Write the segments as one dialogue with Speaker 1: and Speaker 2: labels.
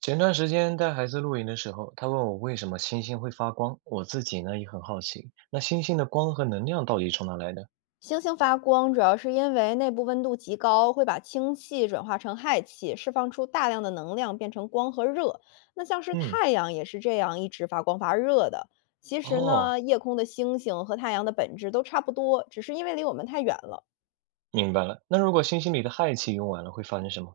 Speaker 1: 前段时间带孩子露营的时候，他问我为什么星星会发光，我自己呢也很好奇，那星星的光和能量到底从哪来的？
Speaker 2: 星星发光主要是因为内部温度极高，会把氢气转化成氦气，释放出大量的能量，变成光和热。那像是
Speaker 1: 嗯。
Speaker 2: 太阳也是这样一直发光发热的。其实
Speaker 1: 哦，
Speaker 2: 呢，夜空的星星和太阳的本质都差不多，只是因为离我们太远了。
Speaker 1: 明白了。那如果星星里的氦气用完了，会发生什么？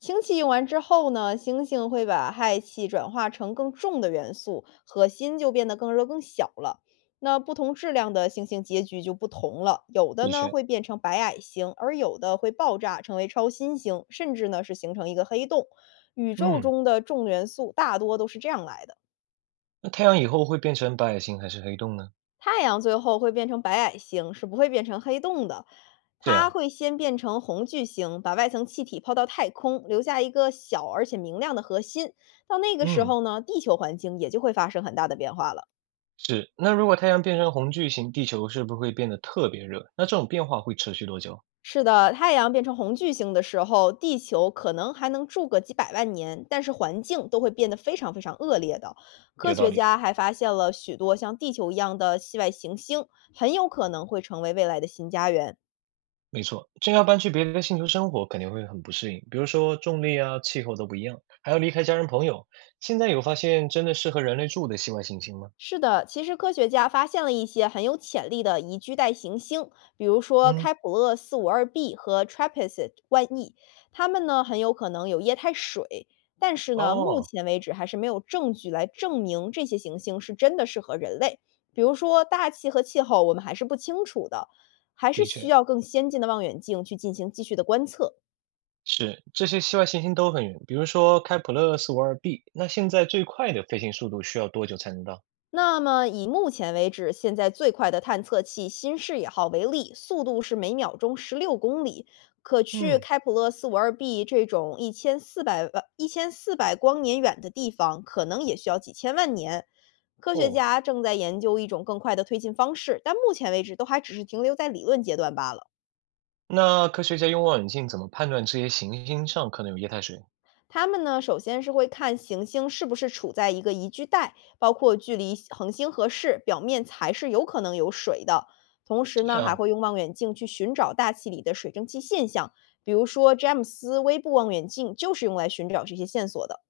Speaker 2: 氢气用完之后呢，星星会把氦气转化成更重的元素，核心就变得更热更小了。那不同质量的星星结局就不同了，有的
Speaker 1: 的
Speaker 2: 呢
Speaker 1: 确。
Speaker 2: 会变成白矮星，而有的会爆炸成为超新星，甚至呢是形成一个黑洞。宇宙
Speaker 1: 嗯。
Speaker 2: 中的重元素大多都是这样来的。
Speaker 1: 那太阳以后会变成白矮星还是黑洞呢？
Speaker 2: 太阳最后会变成白矮星，是不会变成黑洞的。
Speaker 1: 这
Speaker 2: 它
Speaker 1: 样。
Speaker 2: 会先变成红巨星，把外层气体抛到太空，留下一个小而且明亮的核心。到那个时
Speaker 1: 嗯，
Speaker 2: 候呢，地球环境也就会发生很大的变化了。
Speaker 1: 是。那如果太阳变成红巨星，地球是不是会变得特别热？那这种变化会持续多久？
Speaker 2: 是的，太阳变成红巨星的时候，地球可能还能住个几百万年，但是环境都会变得非常非常恶劣的。科
Speaker 1: 有道
Speaker 2: 学
Speaker 1: 理。
Speaker 2: 家还发现了许多像地球一样的系外行星，很有可能会成为未来的新家园。
Speaker 1: 没错，真要搬去别的星球生活，肯定会很不适应，比如说重力啊、气候都不一样，还要离开家人朋友。现在有发现真的适合人类住的系外行星吗？
Speaker 2: 是的，其实科学家发现了一些很有潜力的宜居带行星，比如说
Speaker 1: 嗯。
Speaker 2: 开普勒四五二 b 和 TRAPPIST 万亿，它们呢很有可能有液态水，但是呢，目
Speaker 1: 哦，
Speaker 2: 前为止还是没有证据来证明这些行星是真的适合人类。比如说大气和气候，我们还是不清楚的，还是
Speaker 1: 的
Speaker 2: 需
Speaker 1: 确
Speaker 2: 要更先进的望远镜去进行继续的观测。
Speaker 1: 是，这些系外行星都很远，比如说开普勒452b。那现在最快的飞行速度需要多久才能到？
Speaker 2: 那么以目前为止，现在最快的探测器新视野号为例，速度是每秒钟16公里，可去
Speaker 1: 嗯。
Speaker 2: 开普勒四五二 b 这种一千四百光年远的地方，可能也需要几千万年。科学
Speaker 1: 哦。
Speaker 2: 家正在研究一种更快的推进方式，但目前为止都还只是停留在理论阶段罢了。
Speaker 1: 那科学家用望远镜怎么判断这些行星上可能有液态水？
Speaker 2: 他们呢，首先是会看行星是不是处在一个宜居带，包括距离恒星合适，表面才是有可能有水的。同时呢，还
Speaker 1: 啊，
Speaker 2: 会用望远镜去寻找大气里的水蒸气现象，比如说詹姆斯微布望远镜就是用来寻找这些线索的。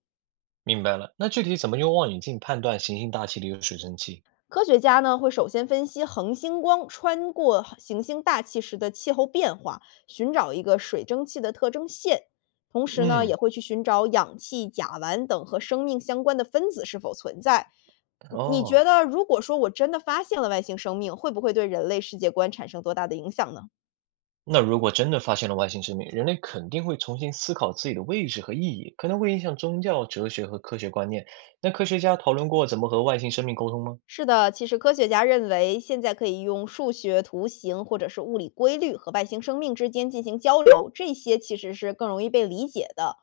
Speaker 1: 明白了。那具体怎么用望远镜判断行星大气里有水蒸气？
Speaker 2: 科学家呢会首先分析恒星光穿过行星大气时的气候变化，寻找一个水蒸气的特征线。同时呢，也
Speaker 1: 嗯。
Speaker 2: 会去寻找氧气、甲烷等和生命相关的分子是否存在。嗯你觉
Speaker 1: 哦。
Speaker 2: 得，如果说我真的发现了外星生命，会不会对人类世界观产生多大的影响呢？
Speaker 1: 那如果真的发现了外星生命，人类肯定会重新思考自己的位置和意义，可能会影响宗教、哲学和科学观念。那科学家讨论过怎么和外星生命沟通吗？
Speaker 2: 是的，其实科学家认为，现在可以用数学图形或者是物理规律和外星生命之间进行交流，这些其实是更容易被理解的。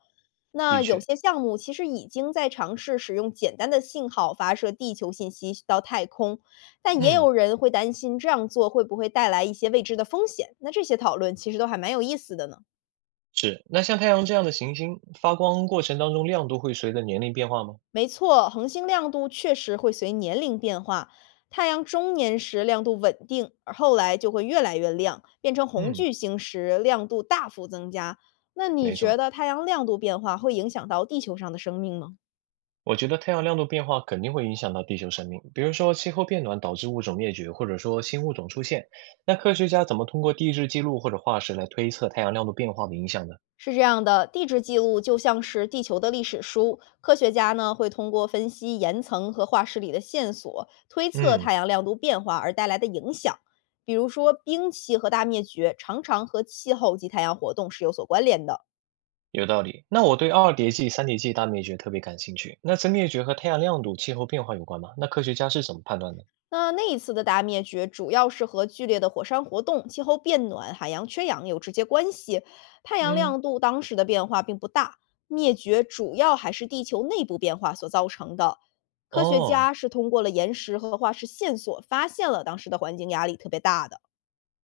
Speaker 2: 那
Speaker 1: 的
Speaker 2: 有
Speaker 1: 确。
Speaker 2: 些项目其实已经在尝试使用简单的信号发射地球信息到太空，但也
Speaker 1: 嗯，
Speaker 2: 有人会担心这样做会不会带来一些未知的风险。那这些讨论其实都还蛮有意思的呢。
Speaker 1: 是。那像太阳这样的行星，发光过程当中亮度会随着年龄变化吗？
Speaker 2: 没错，恒星亮度确实会随年龄变化。太阳中年时亮度稳定，而后来就会越来越亮，变成红
Speaker 1: 嗯。
Speaker 2: 巨星时亮度大幅增加。那你
Speaker 1: 没
Speaker 2: 觉
Speaker 1: 错。
Speaker 2: 得太阳亮度变化会影响到地球上的生命吗？
Speaker 1: 我觉得太阳亮度变化肯定会影响到地球生命，比如说气候变暖导致物种灭绝，或者说新物种出现。那科学家怎么通过地质记录或者化石来推测太阳亮度变化的影响呢？
Speaker 2: 是这样的，地质记录就像是地球的历史书，科学家呢会通过分析岩层和化石里的线索，推测
Speaker 1: 嗯。
Speaker 2: 太阳亮度变化而带来的影响。比如说，冰期和大灭绝常常和气候及太阳活动是有所关联的。
Speaker 1: 有道理。那我对二叠纪、三叠纪大灭绝特别感兴趣。那真灭绝和太阳亮度、气候变化有关吗？那科学家是怎么判断的？
Speaker 2: 那那一次的大灭绝，主要是和剧烈的火山活动、气候变暖、海洋缺氧有直接关系。太阳
Speaker 1: 嗯。
Speaker 2: 亮度当时的变化并不大，灭绝主要还是地球内部变化所造成的。科学
Speaker 1: 哦，
Speaker 2: 家是通过了岩石和化石线索，发现了当时的环境压力特别大的。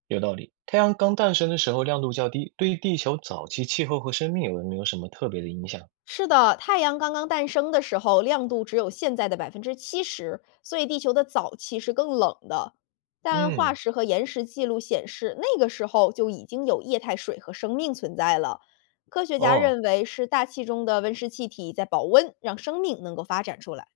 Speaker 1: 有道理。太阳刚诞生的时候亮度较低，对地球早期气候和生命有没有什么特别的影响？
Speaker 2: 是的，太阳刚刚诞生的时候，亮度只有现在的70%，所以地球的早期是更冷的。但化
Speaker 1: 嗯。
Speaker 2: 石和岩石记录显示，那个时候就已经有液态水和生命存在了。科学家
Speaker 1: 哦，
Speaker 2: 认为是大气中的温室气体在保温，让生命能够发展出来。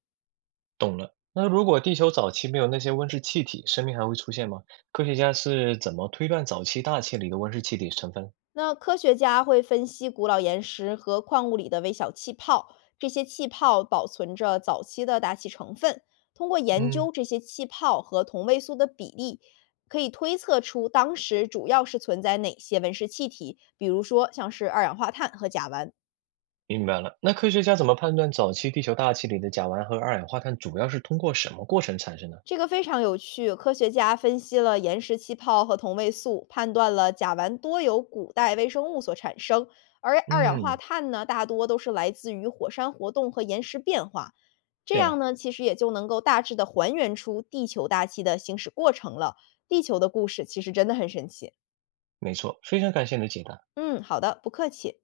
Speaker 1: 懂了。那如果地球早期没有那些温室气体，生命还会出现吗？科学家是怎么推断早期大气里的温室气体成分？
Speaker 2: 那科学家会分析古老岩石和矿物里的微小气泡，这些气泡保存着早期的大气成分。通过研
Speaker 1: 嗯。
Speaker 2: 究这些气泡和同位素的比例，可以推测出当时主要是存在哪些温室气体，比如说像是二氧化碳和甲烷。
Speaker 1: 明白了。那科学家怎么判断早期地球大气里的甲烷和二氧化碳主要是通过什么过程产生的？
Speaker 2: 这个非常有趣，科学家分析了岩石气泡和同位素，判断了甲烷多由古代微生物所产生，而二氧化
Speaker 1: 嗯。
Speaker 2: 碳呢，大多都是来自于火山活动和岩石变化。这
Speaker 1: 这
Speaker 2: 样
Speaker 1: 样，
Speaker 2: 呢，其实也就能够大致的还原出地球大气的行驶过程了。地球的故事其实真的很神奇。
Speaker 1: 没错，非常感谢你的解答。
Speaker 2: 嗯，好的，不客气。